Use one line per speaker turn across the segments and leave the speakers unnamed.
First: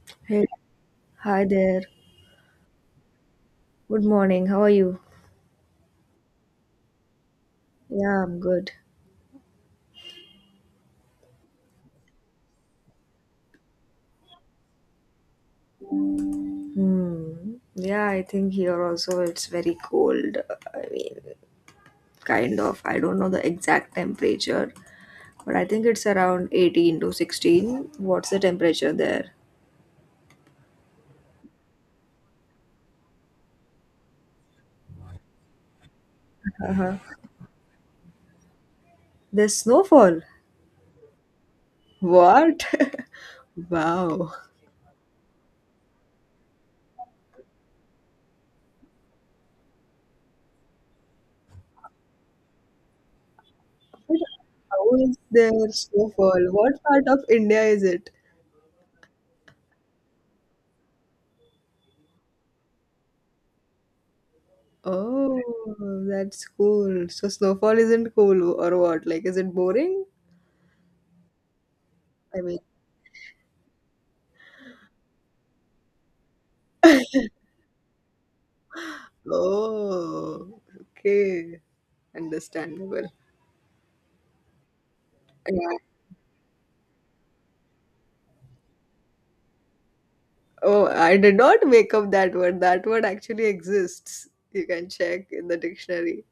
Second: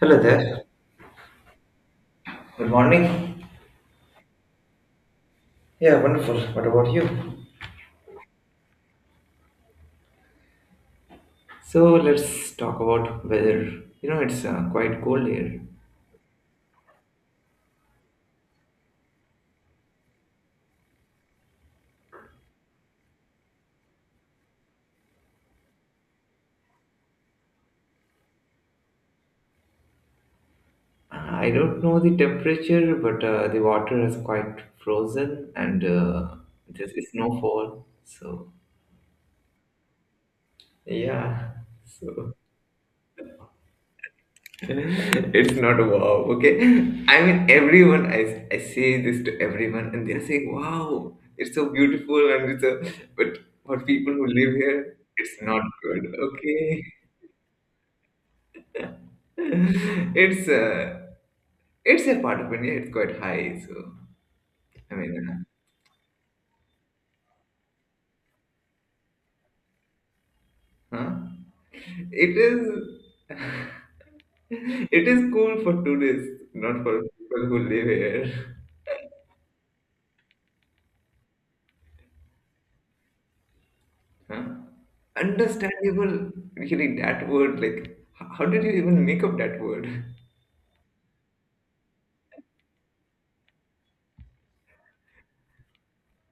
Hello
Hey,
there.
hi there.
Good morning.
Good morning. How are you?
Yeah, wonderful. What about you?
Yeah, I'm good.
So let's talk about weather. You know, it's quite cold here.
Hmm. Yeah, I think here also it's very cold. I mean, kind of. I don't know the exact temperature, but I think it's around 18 to 16. What's the temperature there?
I don't know the temperature, but the water is quite frozen and there's snowfall. So
There's snowfall.
yeah, so
What? Wow.
it's not wow. Okay, I mean everyone. I say this to everyone, and they're saying, "Wow, it's so beautiful," and it's a but for
But
people who live here,
how is
it's not
there
good.
snowfall?
Okay.
What part of India is it?
It's uh, it's a part of India. It's quite high, so I
Oh,
mean,
that's cool. So snowfall isn't cool or what? Like, is it boring?
huh? It
I mean,
is it is cool for tourists, not for people who live here.
oh, okay, understandable.
Huh?
Yeah.
Understandable, really, that word, like, how did you even make up that word?
Oh, I did not make up that word. That word actually exists. You can check in the dictionary.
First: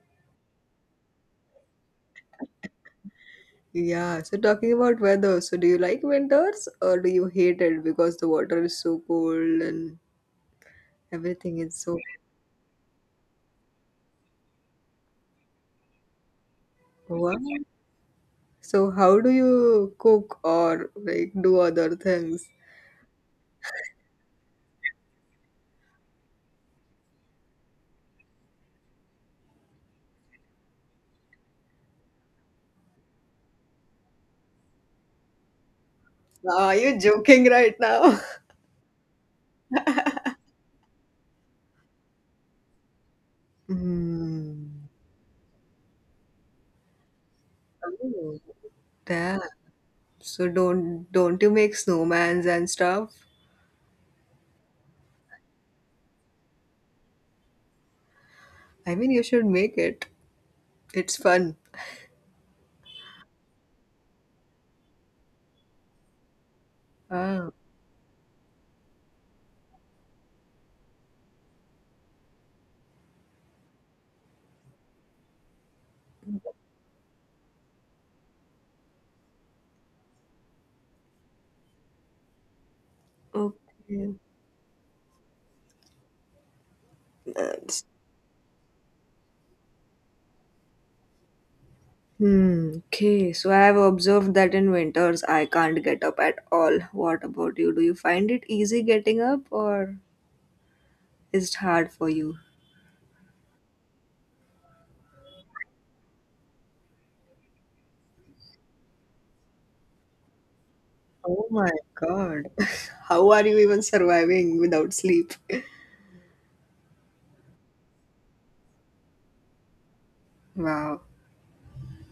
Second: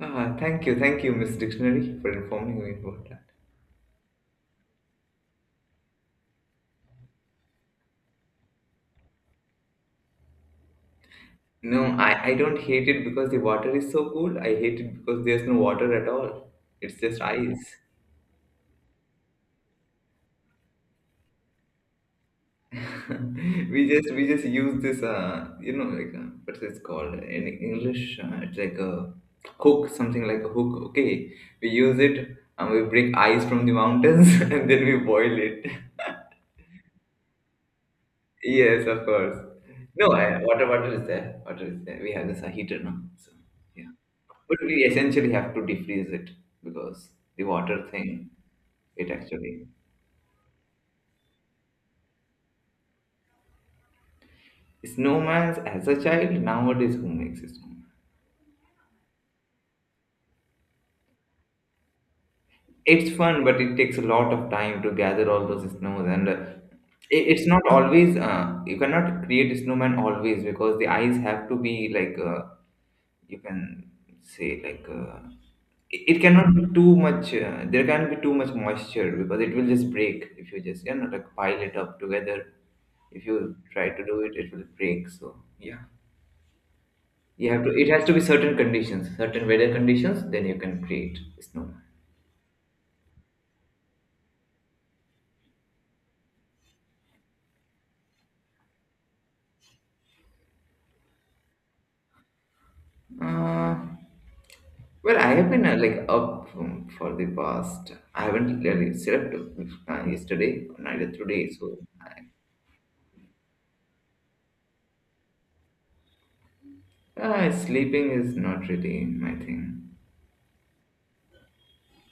Ah, thank you, Miss Dictionary, for informing me about that.
Yeah. So talking about weather, so do you like winters or do you hate it because the water is so cold and everything is
No,
so
I don't hate it because the water is so cool. I hate it because there's no water at all. It's just
wow.
ice.
So how do you cook or like do other things?
We just use this like what's it called in English it's like a hook, something like a hook, okay, we use it and we break ice from the mountains and then we boil it.
Are you joking right now?
Yes, of course. No, water is there, we have this heater now, so yeah, but
Hmm.
we essentially have to defreeze it because the water thing,
Oh,
it
damn.
actually
So don't you make snowmans and stuff?
snowman's as a child. Nowadays who makes a snowman?
I mean, you should make it. It's fun.
It's fun, but it takes a lot of time to gather all those snows, and it's
Ah,
not always. You cannot create a snowman always because the eyes have to be like. You can say like. It cannot be too much. There can't be too much moisture because it will just break if you just like pile it up together. If you try to
okay.
do it, it will break. So yeah, you have to.
That's-
It has to be certain conditions, certain weather conditions. Then you can create snowman.
Hmm. Okay. So I have observed that in winters I can't get up at all. What about you? Do you find it easy getting up, or is it hard for you?
Uh, Well, I have been like up for the past. I haven't really slept yesterday or neither
Oh
today,
my
so I,
God. How are you even surviving without sleep?
sleeping is not really my thing.
Wow.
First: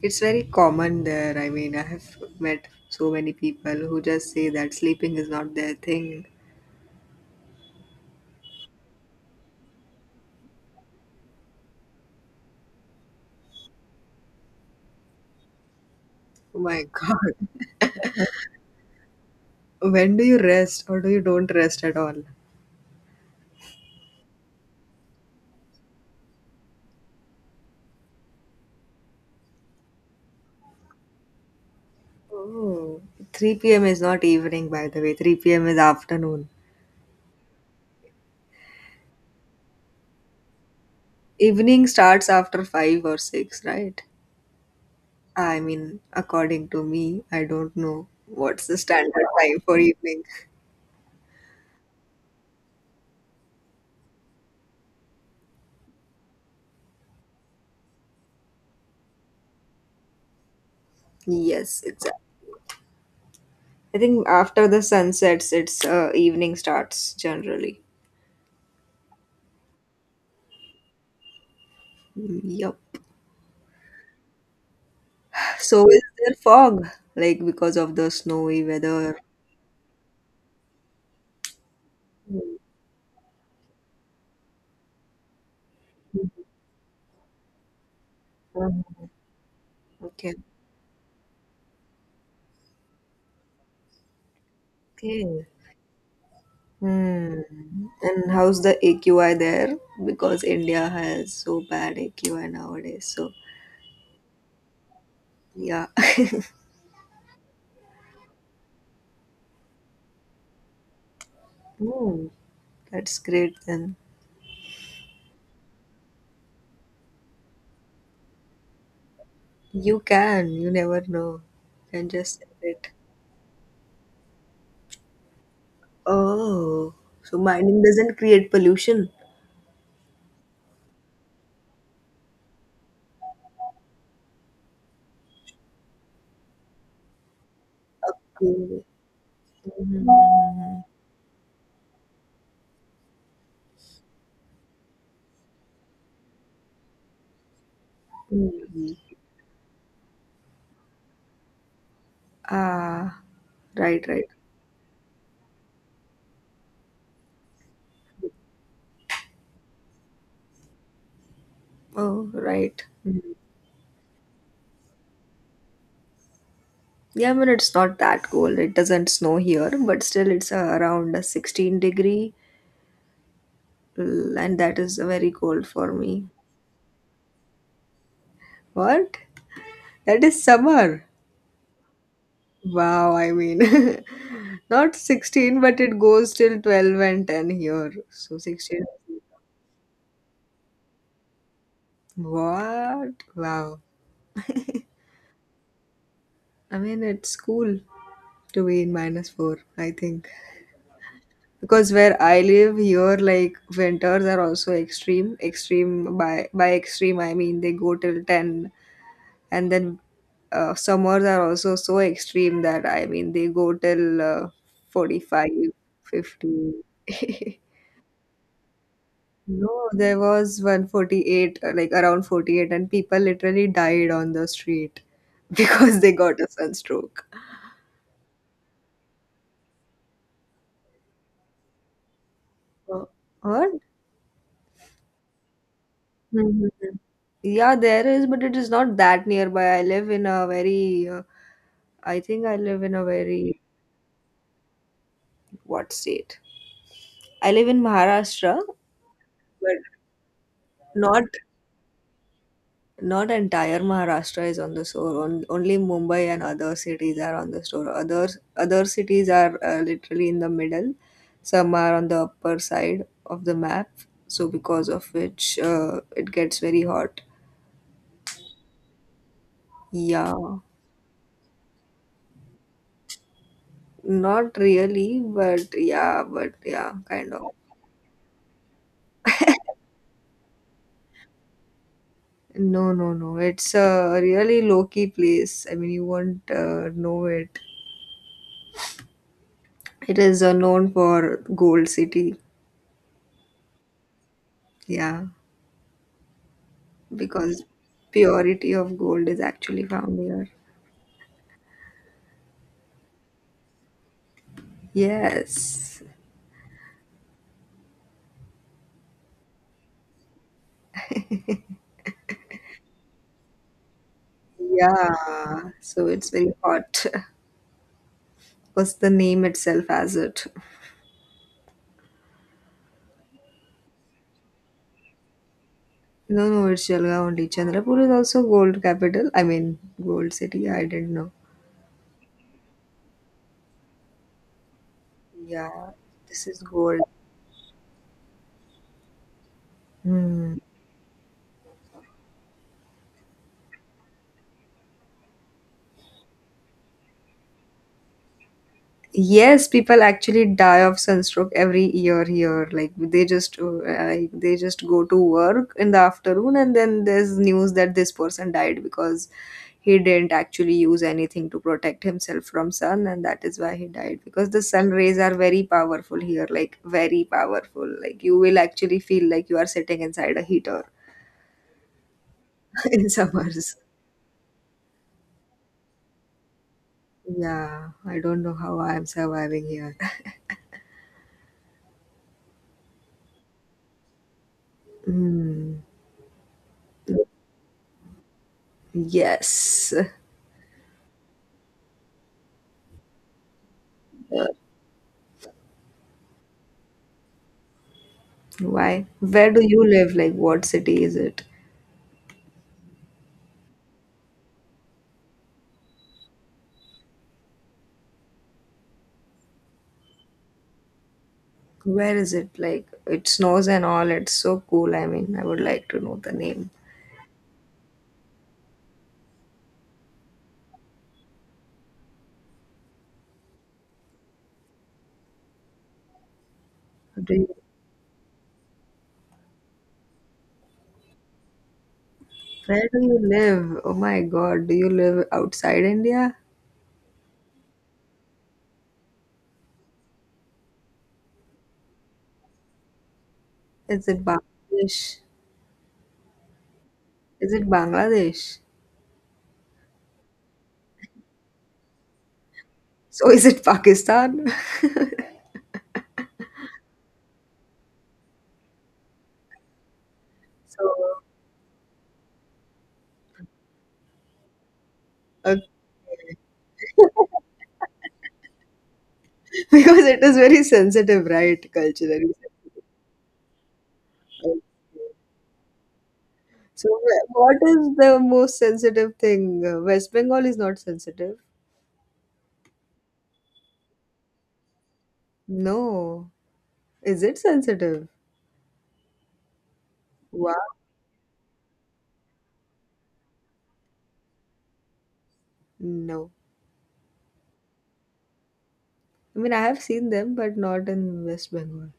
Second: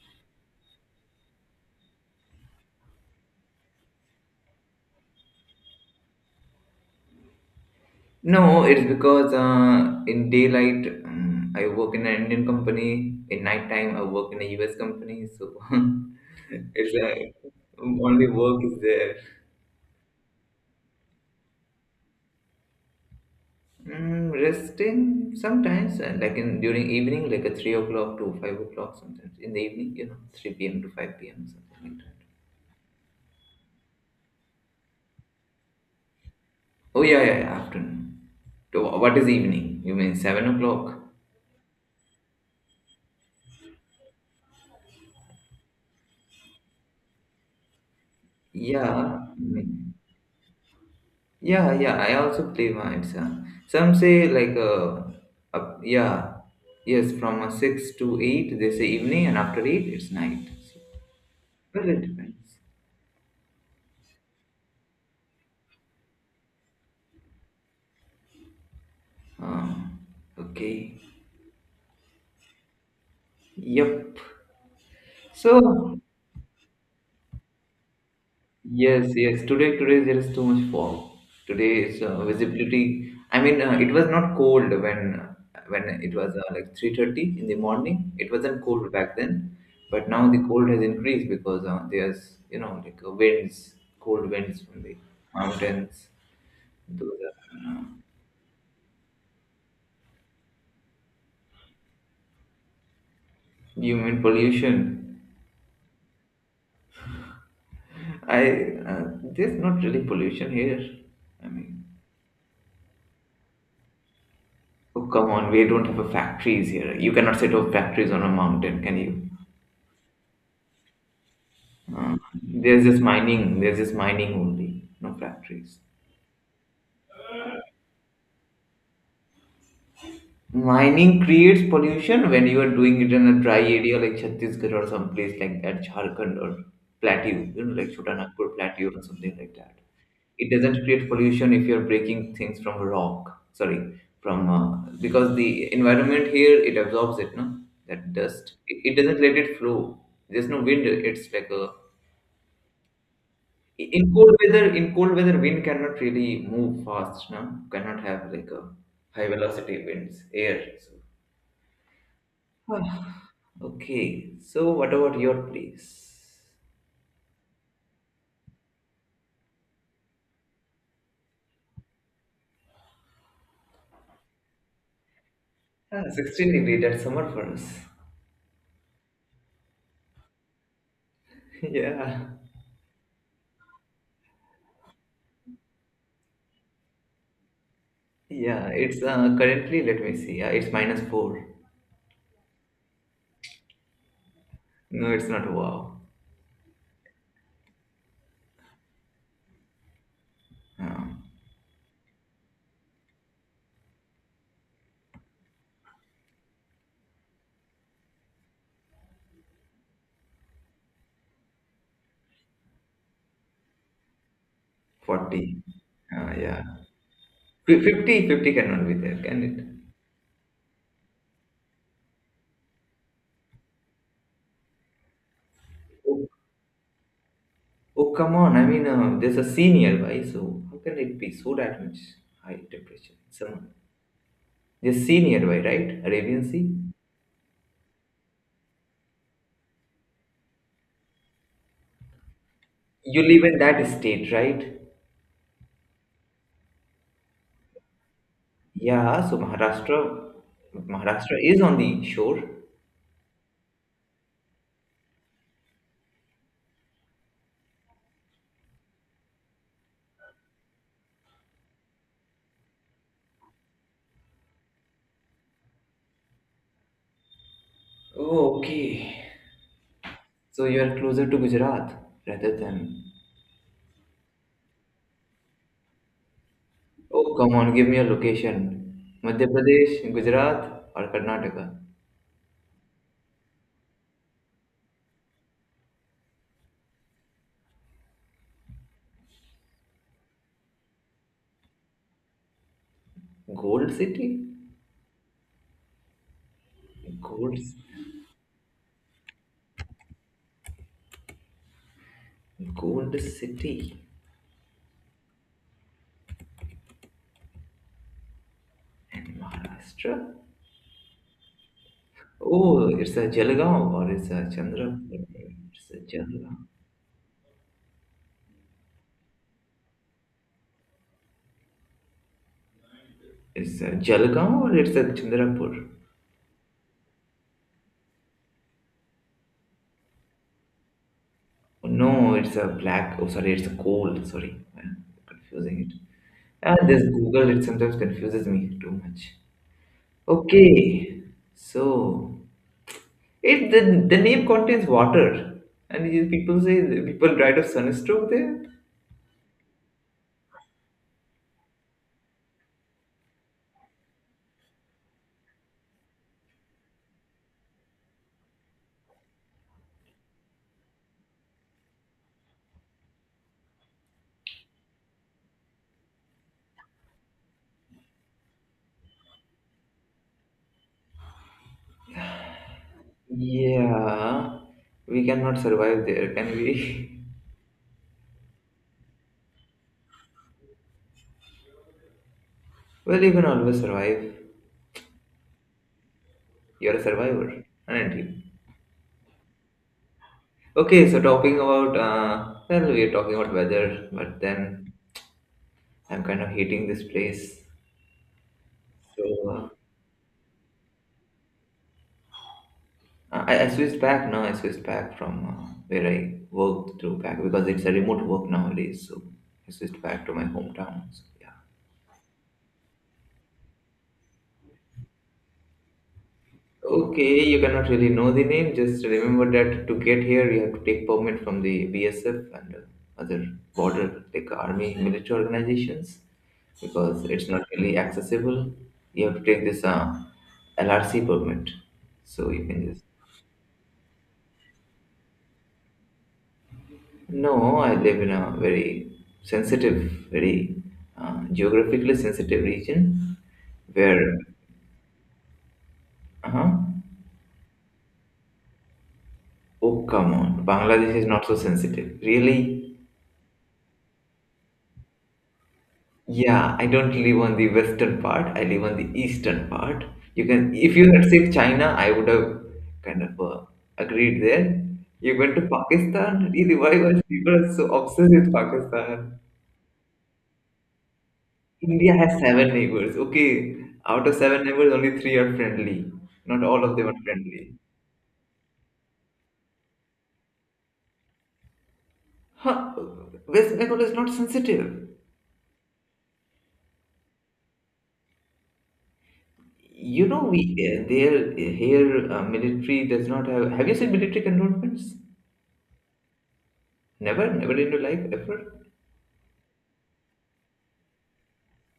It's very common there. I mean, I have met so many people who just say that sleeping is not their thing.
No, it's because in daylight I work in an Indian company. In nighttime I work in a US company, so
Oh my
it's like
God.
only work is there.
When do you rest or do you don't rest at all?
Resting sometimes, like in during evening, like a 3 o'clock to 5 o'clock sometimes in the evening, you know, 3 p.m. to 5 p.m. something like that.
Oh, 3 p.m. is not evening, by the way. 3 p.m. is afternoon.
Oh yeah, yeah, yeah, afternoon. To what is evening? You mean 7 o'clock?
Evening starts after 5 or 6, right? I mean, according to me, I don't know what's the
Yeah,
standard time for
mm,
evening.
yeah, yeah. I also play mites. Some say like up, yeah, yes, from six to eight they say evening, and after eight it's night. So,
Yes,
well, it
it's.
depends.
I think after the sun sets, it's evening starts generally.
Um, okay.
Mm, yep.
Yep.
So
So.
is there fog, like because of the snowy
Yes,
weather?
yes. Today there is too much fog. Today is visibility. I mean, it was not cold when it was like 3:30 in the morning. It wasn't cold
Mm.
back then, but now
Okay.
the cold has increased because there's like winds, cold winds from the
Okay.
mountains. Those
Hmm.
are,
And how's the AQI there? Because India has so bad AQI nowadays. So,
human pollution.
yeah.
I there's not really pollution here. I mean,
Hmm. That's great then.
oh come on, we don't have a factories here. You cannot set up factories on a mountain, can you?
You can, you never know. You can
Uh,
just send
There's
it.
just mining. There's just mining only, no factories.
Oh, so mining doesn't create pollution.
Mining creates pollution when you are doing it in a dry area like Chhattisgarh or some place like that, Jharkhand or Plateau, like Chota Nagpur
Okay.
Plateau or something like that.
Mhm.
It doesn't create pollution if you're breaking things from rock. Sorry, from because the environment here it absorbs it, no, that dust. It
Mhm.
doesn't let it flow. There's no wind. It's like a
Ah, right,
In
right.
cold weather, wind cannot really move fast, no? Cannot have like a high velocity winds, air. So.
Oh, right.
Ah,
Mhm.
okay, so what about your place?
Yeah, I mean, it's not that cold. It doesn't snow here, but still, it's around a 16-degree L- and that is very cold for
Ah,
me.
16-degree, that's summer for us.
What? That is summer.
Yeah,
Wow, I mean, not 16, but it goes till 12 and 10 here. So
yeah,
16.
it's currently, let me see, yeah, it's minus 4.
What? Wow.
No, it's not, wow.
I mean, it's cool to be in minus 4, I think.
Uh,
Because where I live here, like, winters are also extreme. Extreme, by extreme, I mean they go till 10 and then summers are also so extreme that I mean they go till 45
40. Yeah.
50.
50, cannot be there, can it?
No, there was 148 like around 48 and people literally died on the street because they got a sunstroke.
Oh, come on. I mean, there's a sea nearby, so how can it be so that much high
Oh,
temperature? Summer.
what?
There's sea nearby, right? Arabian
Mhm.
Sea.
Yeah, there is, but it is not that nearby. I live in a very, I think I live in a
You live in
very,
that state, right?
what state? I live in Maharashtra,
Yeah, so
but
Maharashtra,
not.
Maharashtra is on the shore.
Not entire Maharashtra is on the shore. Only Mumbai and other cities are on the shore. Other cities are literally in the middle. Some are on the upper side of the map. So because of which it gets very hot.
Oh, okay.
Yeah,
So you are closer to Gujarat rather than.
not really, but yeah, kind
Oh,
of.
come on, give me a location. Madhya Pradesh, Gujarat, or Karnataka?
No, no, no. It's a really low-key place. I mean, you won't know it. It is known for Gold City.
Gold City?
Yeah.
Gold,
Because purity of gold is actually found here.
Gold City,
Yes.
Maharashtra? Oh, it's a Jalgaon or it's a Chandrapur.
Yeah.
It's a
So it's very
Jalgaon.
hot. Was the name itself as it?
It's a Jalgaon or it's a Chandrapur.
No, no, it's Jalgaon only. Chandrapur is also gold capital. I mean, gold city. I didn't know.
Oh, no, it's a black. Oh, sorry, it's a coal. Sorry, I'm confusing
Yeah,
it.
this is
Ah, this
gold.
Google it sometimes confuses me too much.
Hmm.
Okay, so the name contains water, and people say people died of sunstroke there.
Yes, people actually die of sunstroke every year here. Like they just go to work in the afternoon and then there's news that this person died because he didn't actually use anything to protect himself from sun and that is why he died because the sun rays are very powerful here, like very powerful. Like you will actually feel like you are sitting inside a heater in summers.
Yeah, we cannot survive there, can we?
Yeah, I don't know how I am surviving here.
Well, you can always survive.
Mm,
You're a survivor, aren't you?
yes.
Okay, so talking about well, we're talking about weather, but then I'm kind of hating this place.
Why? Where
So
do you live? Like, what city is it?
I switched back now. I switched back from where I worked to back because it's a remote work nowadays. So I switched back to my hometown. So, yeah.
Where is it? Like, it snows and all. It's so cool. I mean, I would like to know the name.
Okay, you cannot really know the name. Just remember that to get here, you have to take permit from the BSF and other border like army military organizations because
Do you,
it's not really accessible. You have to take this LRC permit, so you can
where do
just.
you live? Oh my God. Do you live outside India?
No, I live in a very sensitive, very geographically sensitive region
Is it
where.
Bangladesh?
Uh-huh.
Is it Bangladesh?
Oh, come on. Bangladesh is not so sensitive. Really?
So, is it Pakistan?
Yeah, I don't live on the western part. I live on the eastern part. You can,
So,
if you had said China, I would have kind of agreed there. You went
uh,
to Pakistan. Really, why was people are so obsessed with Pakistan?
because it is very sensitive, right?
India
Culturally.
has seven neighbors. Okay, out of
Sensitive.
seven neighbors, only three are friendly. Not all
So,
of them are
what
friendly.
is the most sensitive thing? West Bengal is not sensitive.
Huh, West Bengal is not sensitive.
No. Is it sensitive?
You know,
Wow.
we there here military does not have. Have you seen military cantonments?
No.
Never, never in your life, ever.
I mean, I have seen them, but not in West Bengal.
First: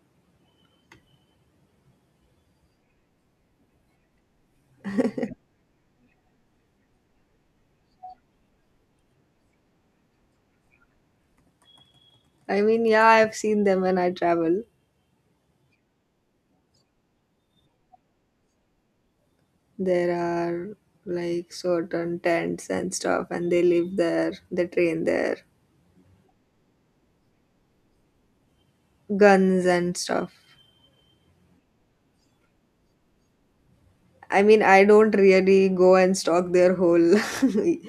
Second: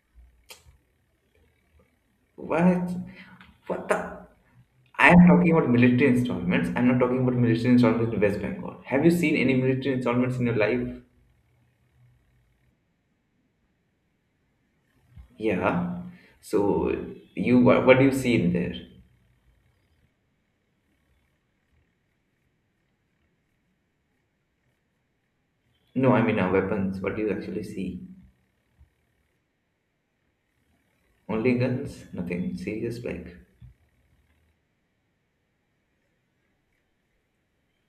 What? What the? I am talking about military installments. I'm not talking about military installments in West Bengal. Have you seen any military installments in your life?
I mean, yeah, I have seen them when I travel.
Yeah. So you what do you see in there?
There are like certain tents and stuff, and they live there, they train there,
No, I mean weapons. What do you actually see?
guns and stuff.
Only guns? Nothing serious like.
I mean, I don't really go and stalk their whole, like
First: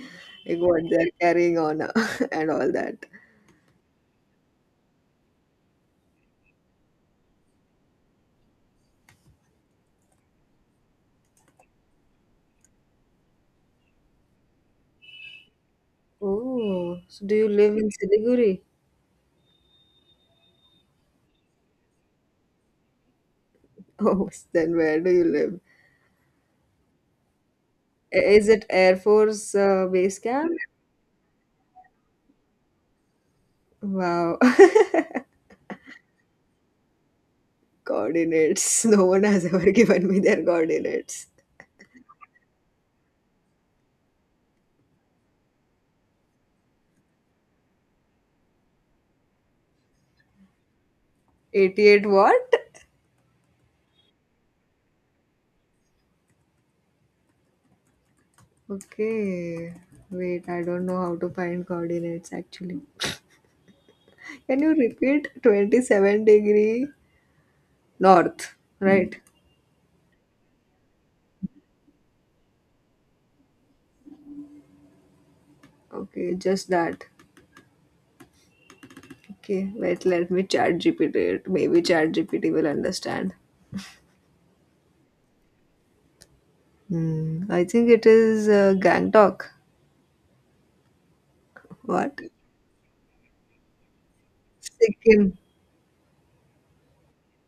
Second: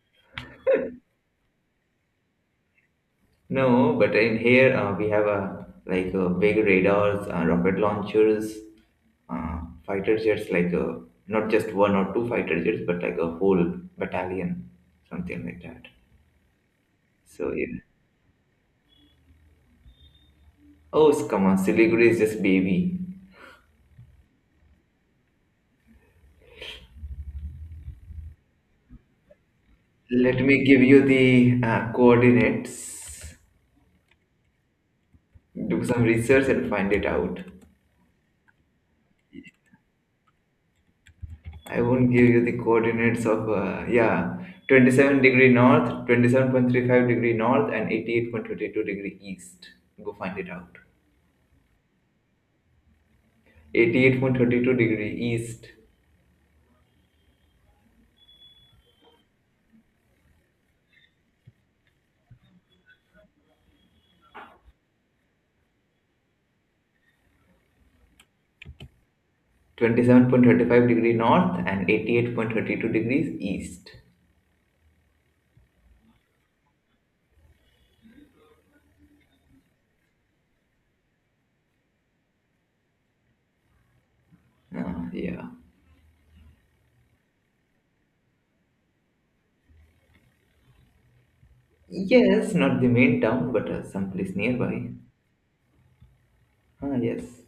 what they're carrying on and all that.
No, but in here we have a like big radars, rocket launchers, uh, fighter jets like not just one or two fighter jets, but like a whole battalion, something like that.
Oh, so do you
So,
live
yeah.
in Siliguri?
Oh, come on, Siliguri is just baby.
Oh, then where do you live? Is it Air Force Base
Let
Camp?
me give you the coordinates.
Wow.
Do some research and find it out.
Coordinates. No one has ever given me their coordinates.
I won't give you the coordinates of, yeah, 27-degree north, 27.35-degree north, and 88.32-degree east. Go find it out.
88 what?
88.32-degree east,
Okay. Wait, I don't know how to find coordinates actually. Can you repeat 27-degree north, right?
27.35-degree north, and 88.32 degrees east.
Okay, just that. Okay, wait, let me chat GPT it. Maybe chat GPT will understand.
Yeah.
Hmm. I think it is Gangtok. What?
Yes, not the main town, but someplace nearby.
Sikkim.
Ah, yes.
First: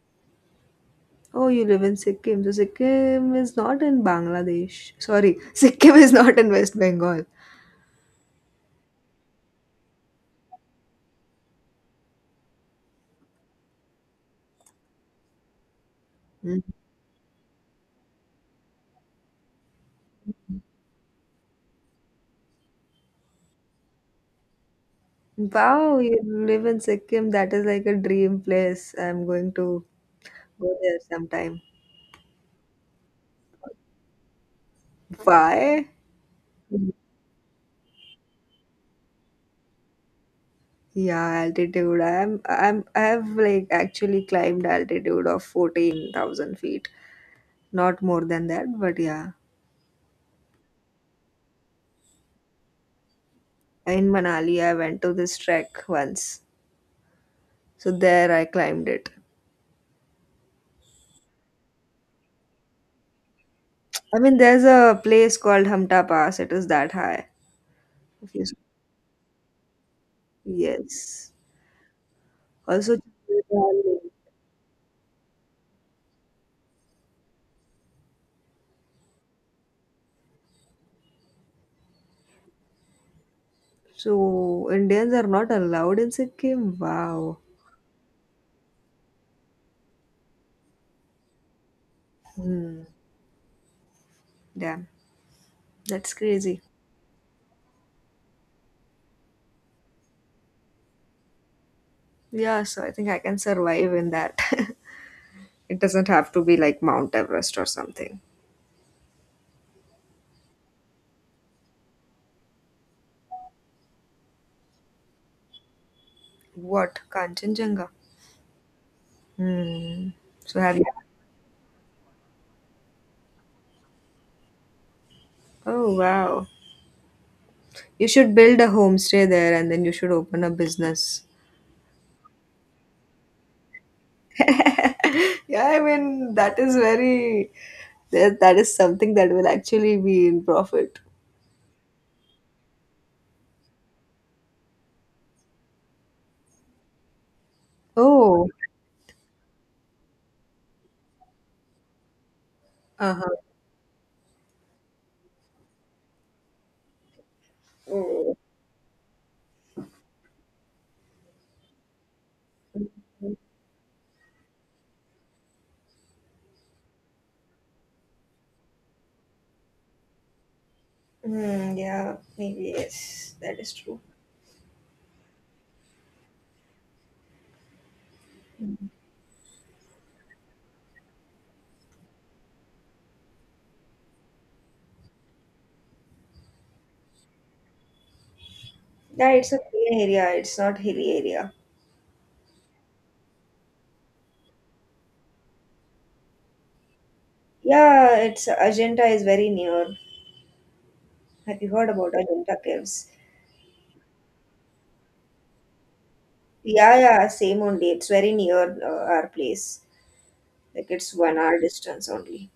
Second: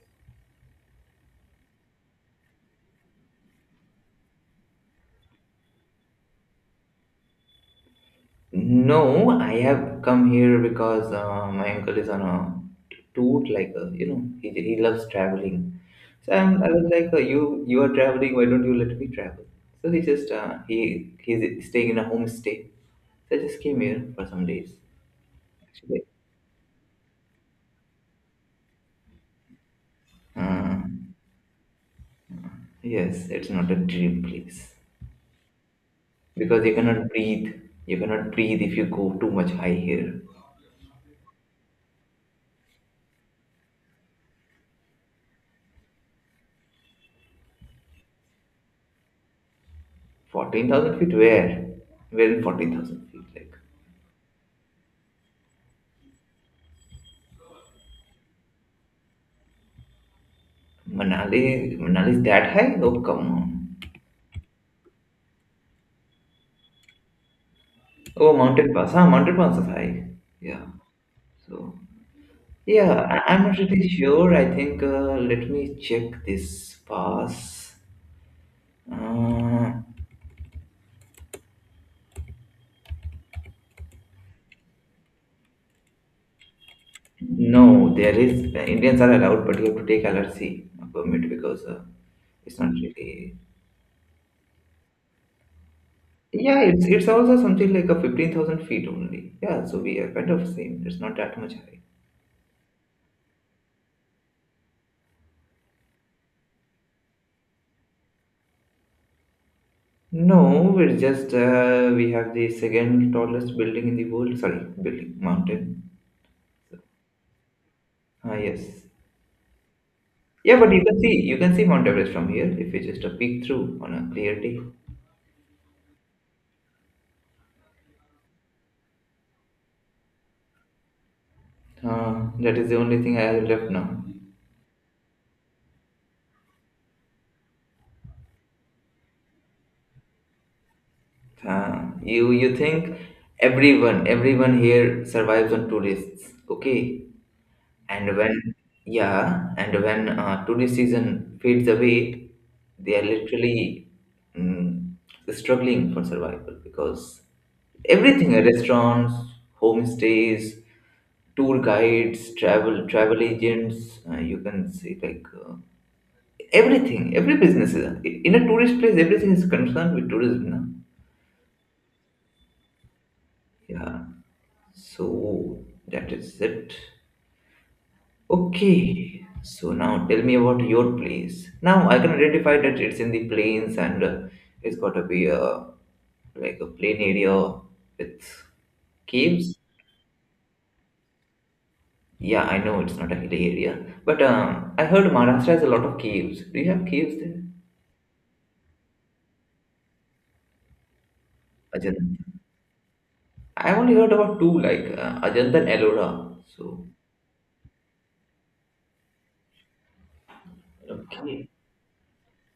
Oh, you live in Sikkim. So Sikkim is not in Bangladesh. Sorry, Sikkim is not in West Bengal.
No, I have come here because my uncle is on a tour. Like he loves traveling. So
Mm.
I was like, you are traveling. Why don't you let me travel? So he's staying in a homestay. So I just came here for some days.
Wow,
Actually,
you live in Sikkim. That is like a dream place. I'm going to go
uh,
there sometime.
yes, it's not a dream place
Why?
because you cannot breathe. You cannot breathe if you go too much high here.
Yeah, altitude. I have like actually climbed altitude of 14,000 feet. Not more than that, but yeah.
14,000 feet? Where? We're in 14,000 feet. Like
In Manali, I went to this trek once. So there I climbed it.
Manali is that high? Oh, come on.
I mean, there's a place called Hamta Pass. It is that high. If
Oh,
you-
mountain pass. Huh, mountain pass is high. Yeah.
Yes.
So, yeah,
Also,
I'm not really sure. I think, let me check this pass. Uh,
so Indians are not allowed in Sikkim. Wow.
no, the Indians are allowed, but you have to take LRC permit because it's not
Hmm.
really.
Damn. That's crazy.
Yeah, it's also something like a 15,000 feet only. Yeah, so we are kind of same. It's not that much high.
Yeah, so I think I can survive in that. It doesn't have to be like Mount Everest or something.
No, we have the second tallest building in the world. Sorry, building mountain.
What? Kanchenjunga.
Ah, yes.
Hmm.
Yeah,
So
but
have
you
you?
can see you can see Mount Everest from here if you just a peek through on a clear day.
Oh wow. You should build a homestay there and then you should open a business.
Ah, that is the only thing I have left now.
Yeah, I mean, that is very, that is something that will actually be in profit.
Ah, you think everyone here survives on tourists? Okay, and when,
Oh,
yeah, and when tourist season fades away, they are
uh-huh.
literally mm, struggling for survival because everything,
Oh,
restaurants, homestays, tour guides, travel agents, you can say like everything, every business is, in a tourist place, everything is concerned with tourism. Na?
mm, yeah, maybe yes, that is true.
Yeah, so that is it. Okay, so now tell me about your place. Now I can identify that it's in the plains, and it's got to be a like a plain area with
Yeah, it's
caves.
a plain area. It's not hilly area.
Yeah, I know it's not a hilly area, but I heard Maharashtra has a lot of caves. Do you have caves there?
Yeah, it's Ajanta is very near. Have you heard
Ajanta.
about Ajanta caves?
I only heard about two, like Ajanta and Ellora. So
Yeah, yeah, same only. It's very near our place. Like it's one
okay,
hour distance only.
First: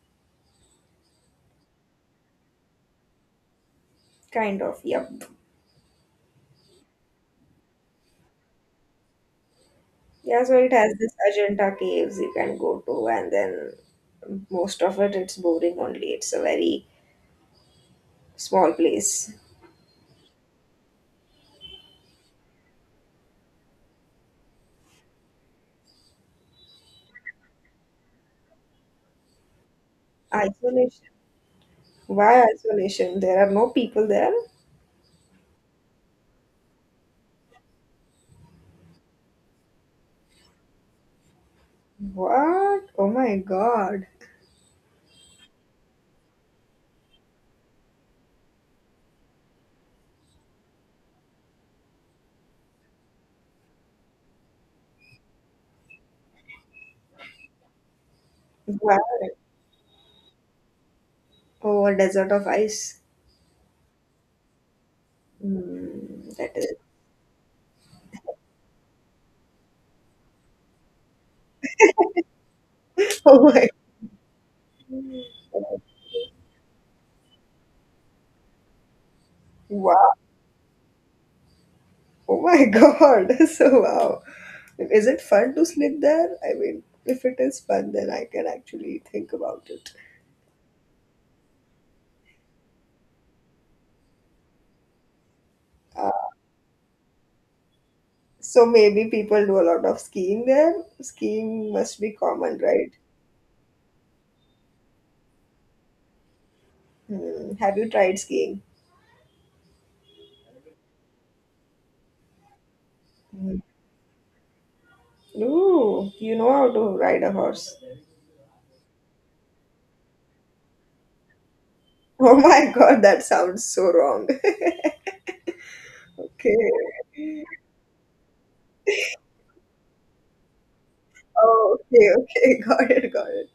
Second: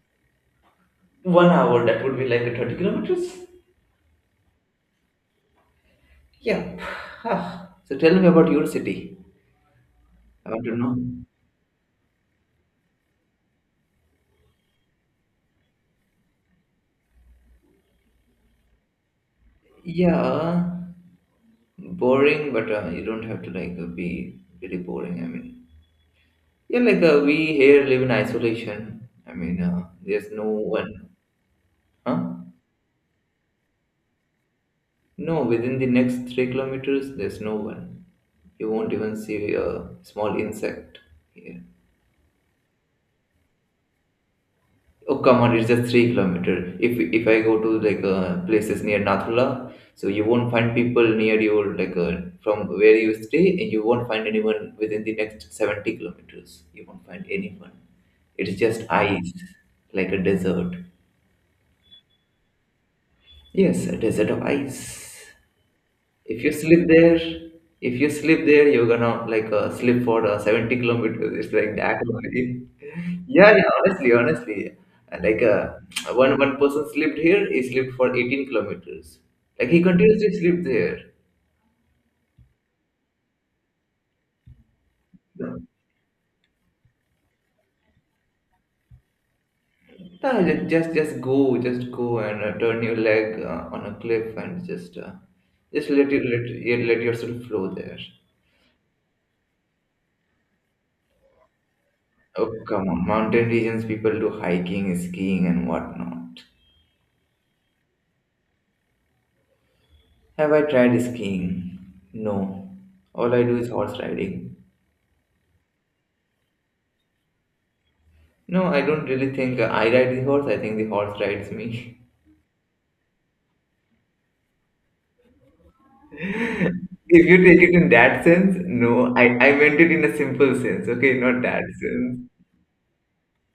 1 hour that would be like 30 kilometers.
Kind of. Yep.
Yeah. So tell me about your city.
Yeah,
I
so
want
it
to
has
know.
this Ajanta caves you can go to, and then most of it's boring only. It's a very small place.
Yeah, boring, but you don't have to be really boring. I mean, yeah, we here live in isolation. I mean, there's no
Isolation.
one, huh?
Why isolation? There are no people there.
No, within the next 3 kilometers, there's no one. You won't even see a small insect here.
What? Oh my God.
Oh come on, it's just 3 kilometer. If I go to places near Nathula, so you won't find people near your from where you stay, and you won't find anyone within the next 70 kilometers. You won't find anyone. It's just
Wow.
ice, like a desert.
Oh, a desert of ice.
Yes, a desert of ice.
Mm,
If you
that is.
sleep there, if you sleep there, you're gonna sleep for 70 kilometers. It's like that only.
Oh
Yeah,
my
yeah. Honestly, honestly, and,
God.
one person slept here. He slept for 18 kilometers. Like he
Wow.
continuously slept there.
Oh my God. So wow. Is it fun
No,
to sleep there? I mean, if it is fun, then I can actually think about it.
Just go, just go and turn your leg on a cliff and just just let you let you let yourself flow there.
So maybe people do a lot of skiing there. Skiing must be
Oh,
common,
come
right?
on. Mountain regions, people do hiking, skiing, and whatnot.
Hmm. Have you tried skiing?
Have I tried skiing? No. All I do is horse riding.
Ooh, you know how to ride a horse.
No, I don't really think I ride the horse. I think the horse rides me.
Oh my God, that sounds so wrong. Okay.
If you take it in that sense, no. I meant it in a simple sense, okay? Not that
Oh, okay,
sense.
okay, got it, got it.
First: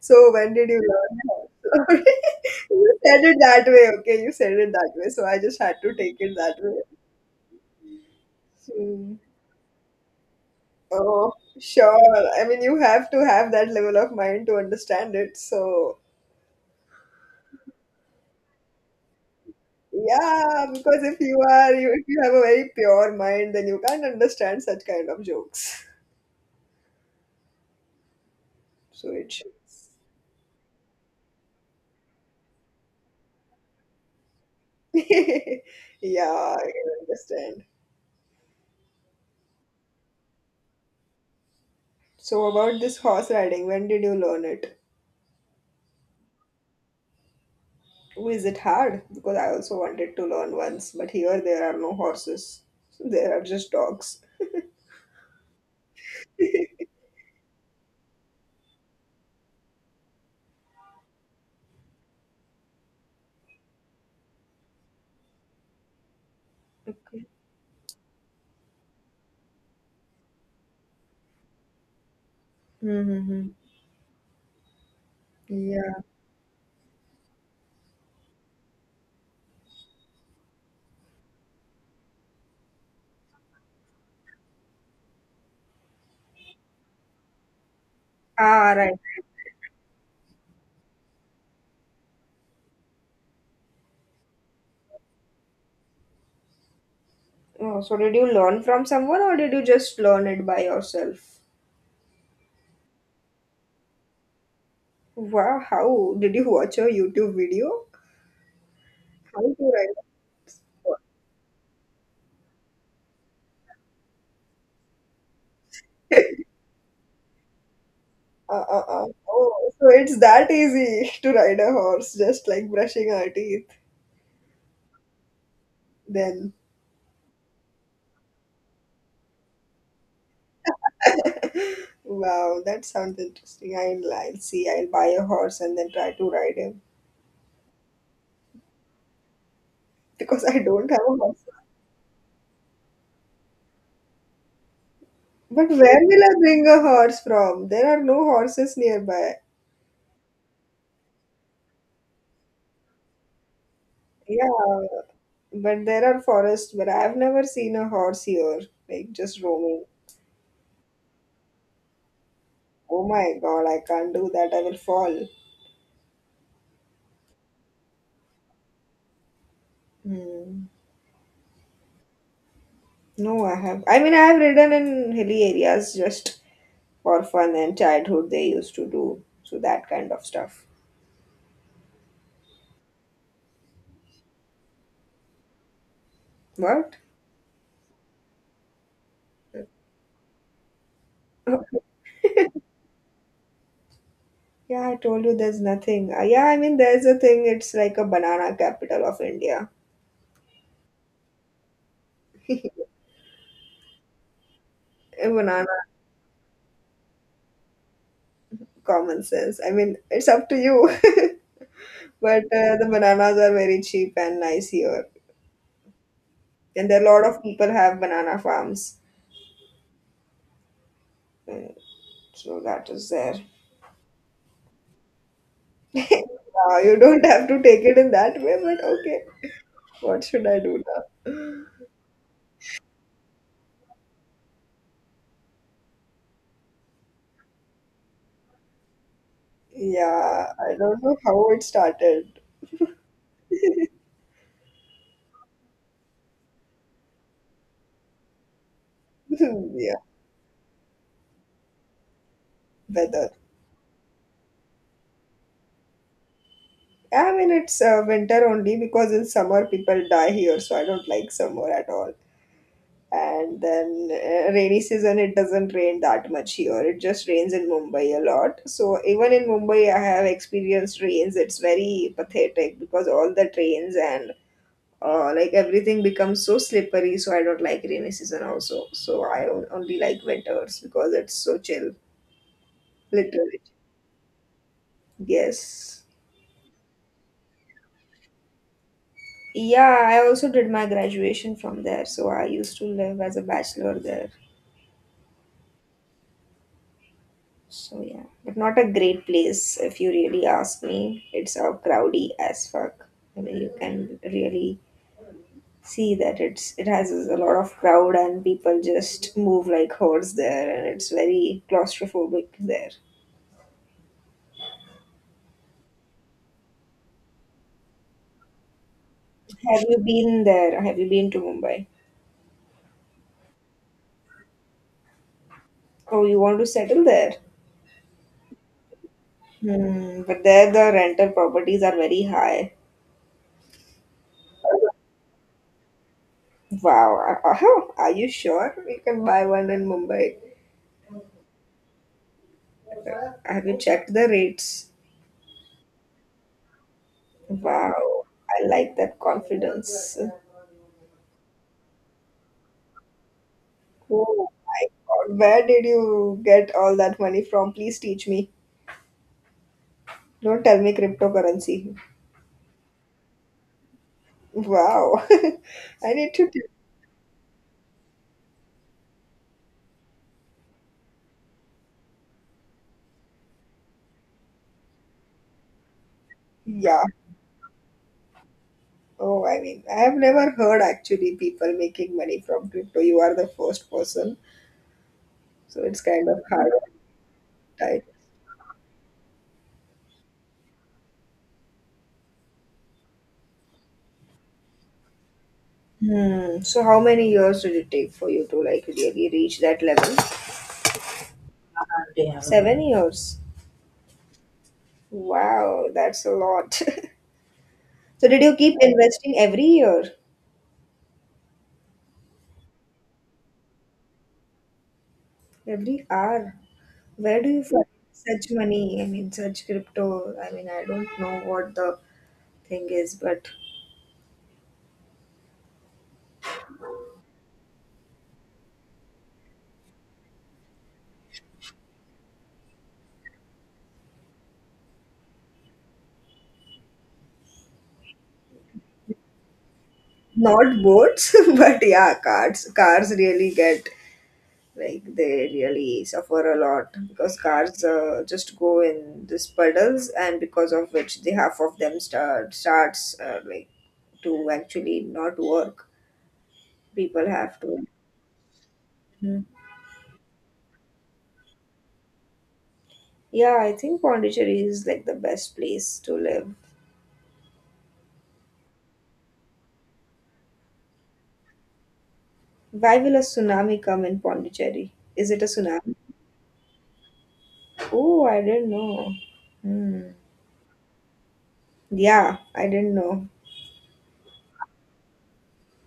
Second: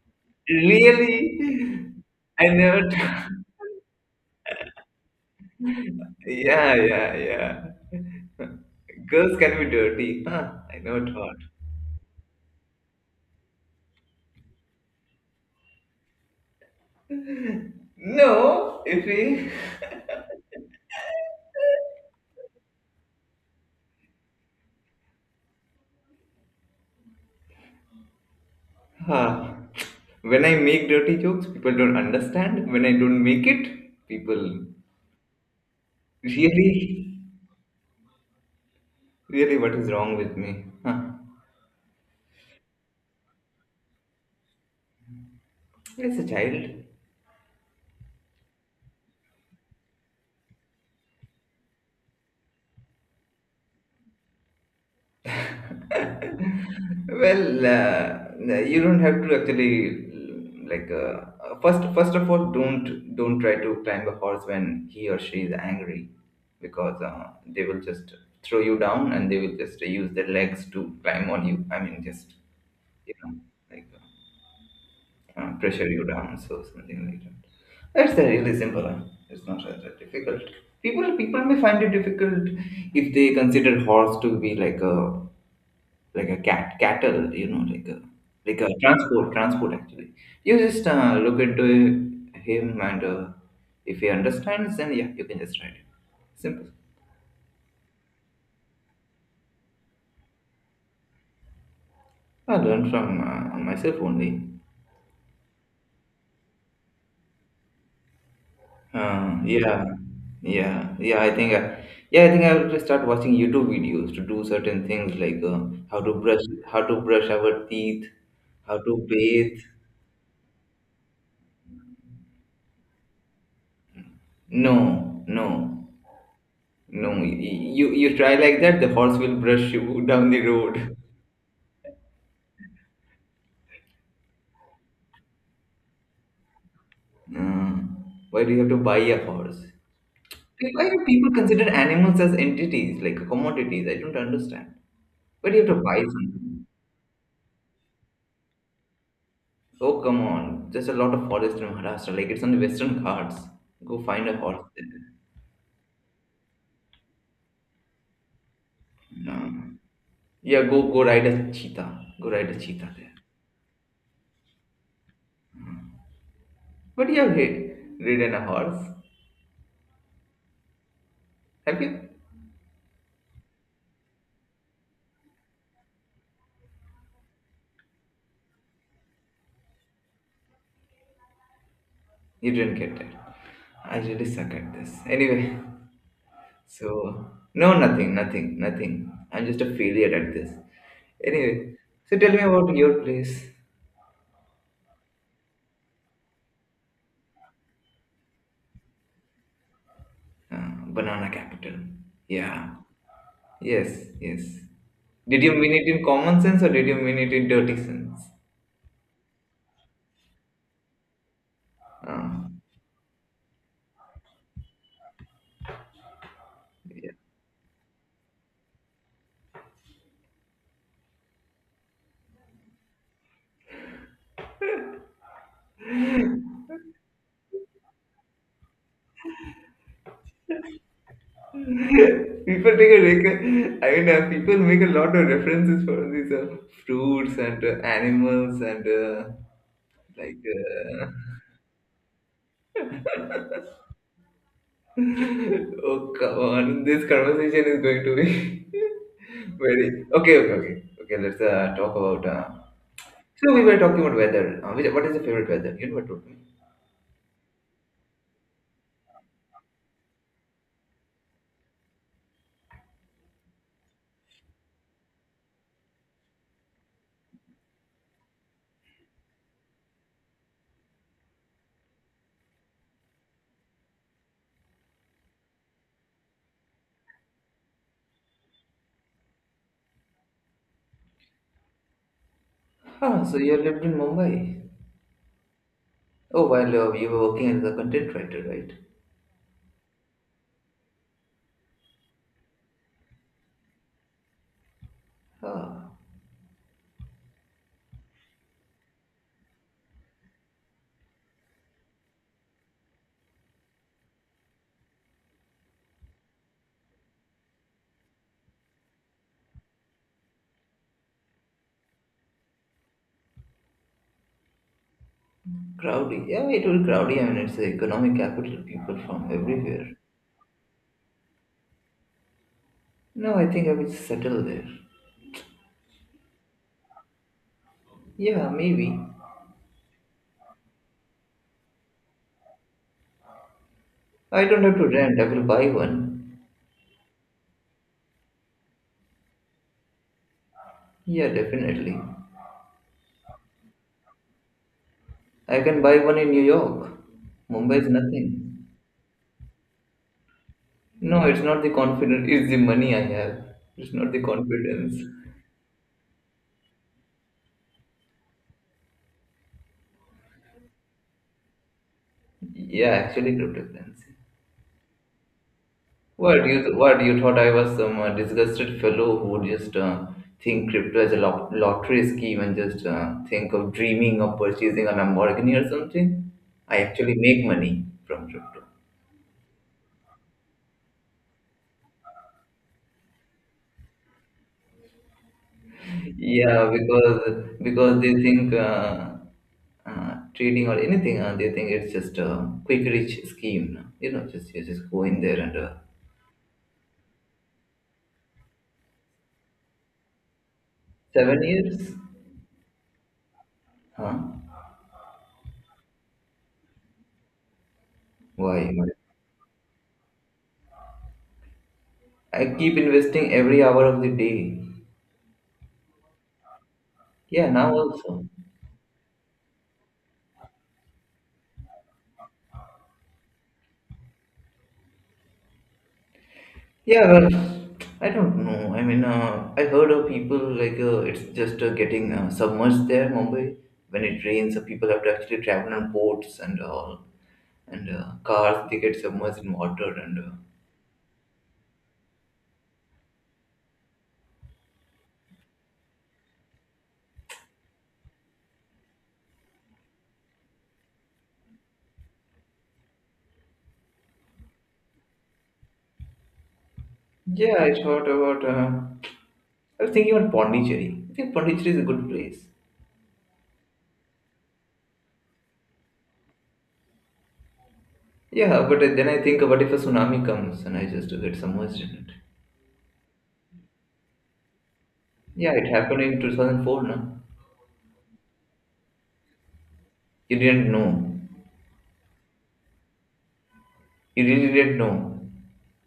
So when did you learn horse?
Really? I never
You said it that way, okay? You said it that way, so I just had to take it that
yeah,
way.
yeah, yeah.
Hmm.
Girls can be dirty. Huh, I never
Oh,
thought.
sure. I mean, you have to have that level of mind to understand it. So
No, if we
yeah, because if you have a very pure mind, then you can't understand such kind of jokes. So it
Huh?
shows.
When I make dirty jokes, people don't understand. When I don't make it, people
Yeah, I
really,
can understand.
really, what is wrong with me? Huh.
So about this horse riding, when did you learn it?
As a child.
Oh, is it hard? Because I also wanted to learn once, but here there are no horses. So there are just dogs.
Well, you don't have to actually First of all, don't try to climb a horse when he or she is angry, because they will just throw you down and they will just use their legs to climb on you. I mean, just you know,
Mm-hmm.
like. uh, pressure
Yeah.
you down, so something like that. That's a really simple. Huh? It's not that difficult. People may find it difficult if they consider horse to be like a cattle, you know, like
Ah,
a
right.
transport actually. You just look into him and if he understands, then yeah, you can just ride him. Simple.
Oh, so did you learn from someone or did you just learn it by yourself?
I learned from myself only.
Wow, how? Did you watch a YouTube video? How
Uh,
to
yeah,
ride a
yeah, yeah. I think, I, yeah, I think I will just start watching YouTube videos to do certain things like
horse.
how to brush our teeth, how to bathe.
Oh, so it's that easy to ride a horse, just like brushing our teeth.
No, no,
Then,
no. You try like that, the horse will brush you down the road.
wow, that sounds interesting. I'll see. I'll buy a horse and then try to ride him
Uh, why do you have to buy a horse?
because I
Like, why
don't have
do
a
people
horse.
consider animals as entities, like commodities? I don't understand. Why do you
But
have to buy
where will I bring
something?
a horse from? There are no horses nearby.
Oh, come on. There's a lot of forest in Maharashtra. Like, it's on the Western Ghats. Go find a
Yeah,
horse there.
but there are forests, but I've never seen a horse here, like
No.
just roaming.
Yeah, go ride a cheetah. Go ride a cheetah
Oh
there.
my God, I can't do that. I will fall.
But you have ridden a horse.
Hmm.
Have you?
No, I have. I mean, I have ridden in hilly areas just for fun and childhood they used to do. So that kind of stuff.
You didn't get it. I really suck at this. Anyway,
What?
so no, nothing, nothing, nothing. I'm just a failure at this. Anyway, so tell me about your place,
Yeah, I told you there's nothing. Yeah, I mean, there's a thing. It's like a banana capital of India.
Banana Capital. Yeah. Yes, yes.
A
Did you mean
banana,
it in common sense or did you mean it in dirty sense?
common sense. I mean, it's up to you. But
Ah,
the bananas are very cheap and nice here. And there are
yeah.
a lot of people have banana farms. Uh, so that is there. You don't have to take it in that way, but okay. What should I do now?
people take a rec- I mean, people make a lot of references for these fruits and animals and like.
Yeah, I don't
Uh,
know how it started.
oh come on! This conversation is going to be very
Yeah,
okay. Okay, okay, okay. Let's talk about.
weather.
So we were talking about weather. What is your favorite weather? You never told me.
I mean, it's winter only because in summer people die here, so I don't like summer at all. And then rainy season, it doesn't rain that much here. It just rains in Mumbai a lot. So even in Mumbai, I have experienced rains. It's very pathetic because all the trains and like everything becomes so slippery. So I don't like rainy season also. So I only like winters because it's so chill.
Huh, so you
Literally
have lived in Mumbai.
yes.
Oh, while you were working as a content writer, right?
Yeah, I also did my graduation from there. So I used to live as a bachelor there.
Ah,
So yeah, but not a great place if you really ask me. It's crowdy as fuck. I mean, you can really see that it has a lot of crowd and people just move like hordes there, and it's very claustrophobic there.
crowdy. Yeah, it will crowdy. I mean, it's the economic capital. People from
Have you
everywhere.
been there? Have you been to Mumbai?
No, I think I will settle there.
Oh, you want to settle there?
Yeah, maybe.
Hmm, but there the rental properties are very high.
I don't have to rent. I will buy one.
Wow. Oh, are you sure you can buy one in Mumbai?
Yeah, definitely.
Have you checked the rates?
I can buy one in New York. Mumbai is
Wow.
nothing.
I like that confidence.
No, it's not the confidence. It's the money I have. It's not the
Oh my
confidence.
God. Where did you get all that money from? Please teach me. Don't tell me cryptocurrency.
Yeah, actually, cryptocurrency.
Wow. I need
What
to. T-
you what you thought I was some disgusted fellow who would just think crypto as a lottery scheme and just think of dreaming of purchasing a Lamborghini or something? I
Yeah.
actually make money from crypto.
Oh, I mean, I have never heard actually people making money from crypto. You are the first person. So it's kind of
Yeah,
hard.
because they think trading or anything, they think it's just a quick rich scheme. No? You know, just you just go in there and
Hmm. So how many years did it take for you to like really reach that level?
7 years.
7 years.
Huh?
Wow, that's a lot. So did you
Why?
keep investing every year,
I keep investing every hour of the day.
every hour? Where do
Yeah,
you
now
find
also.
such money? I mean, such crypto. I mean, I don't know what the thing is, but
Yeah, well, I don't know. I mean, I heard of people it's just getting submerged there, Mumbai. When it rains, people have to actually travel on boats and all, and cars they get submerged in water. And
not boats, but yeah, cars. Cars really get like they really suffer a lot because cars just go in these puddles and because of which the half of them starts like to actually not work people
yeah,
have
I
to
thought about.
mhm.
I was thinking about Pondicherry. I think Pondicherry is a good place.
Yeah, I think Pondicherry is like the best place to live.
Yeah, but then I think, what if a tsunami comes and I just get submerged in it?
Why will a tsunami come in Pondicherry? Is it a
Yeah, it
tsunami?
happened in 2004, no?
Oh, I didn't know. Hmm.
You didn't know.
Yeah, I didn't know.
You really didn't know.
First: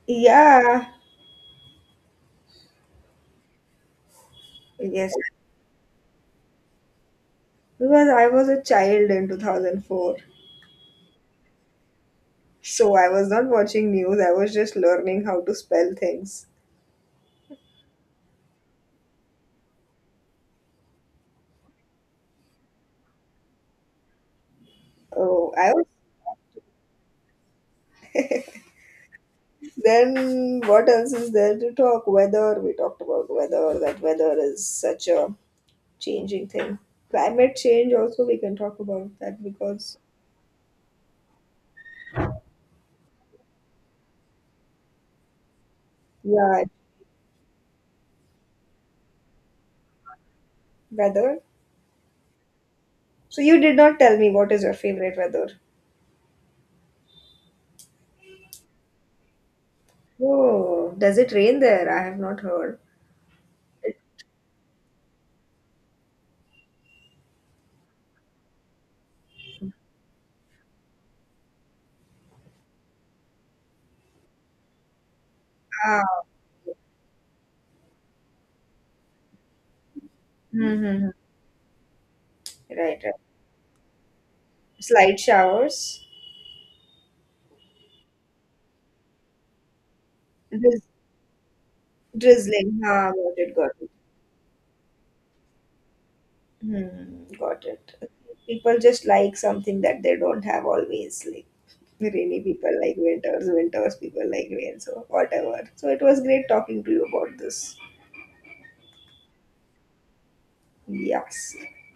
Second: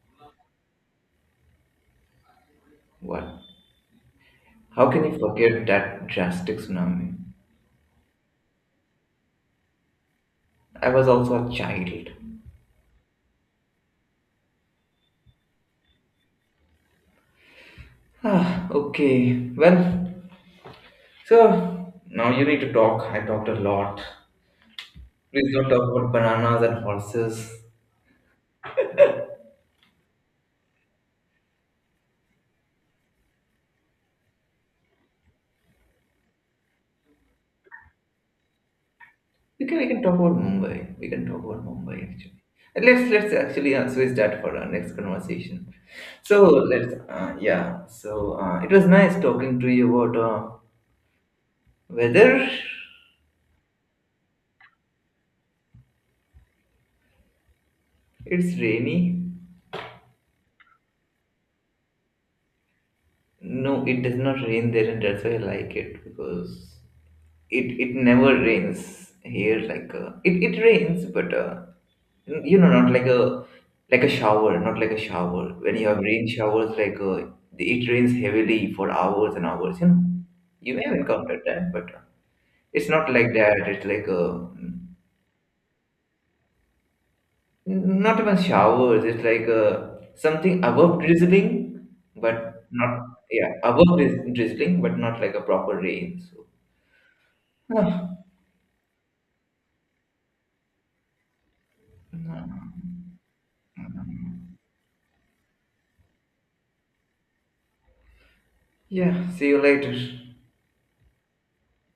Yeah,
What? How can
yes,
you forget that drastic tsunami?
because I was a child in 2004.
I was also a child.
So I was not watching news, I was just learning how to spell things.
Ah, okay. Well, so now you need to talk. I talked a lot.
Oh,
Please don't
I
talk
was.
about bananas and horses.
Then what else is there to talk? Weather, we talked about weather, that weather is such a changing thing. Climate change also we can talk about that
We can we
because
can talk about Mumbai. We can talk about Mumbai actually. And let's actually switch that for our next conversation. So
yeah,
let's yeah. So it was nice talking to you about
weather.
weather.
So you did not tell me what is your favorite weather.
It's rainy.
Oh, does it rain there? I have not heard.
No,
It,
it does not rain there, and that's why I like it because it never rains here like it, it rains but you know, not like a like a shower, not like a shower. When you have
ah,
rain showers, like it rains heavily for hours and hours, you know, you may have
mm-hmm.
encountered that but it's
Right,
not
right.
like that. It's like
Slight showers,
not even showers. It's like something
Drizz-
above drizzling but
drizzling.
not,
Ah, got
yeah,
it, got it.
above drizzling, but not like a proper rain. So
Hmm, got it. People just like something that they don't have always. Like rainy people like winters, winters people like rain, so whatever. So it was great talking to you about this.
yeah, see you later.
Yes.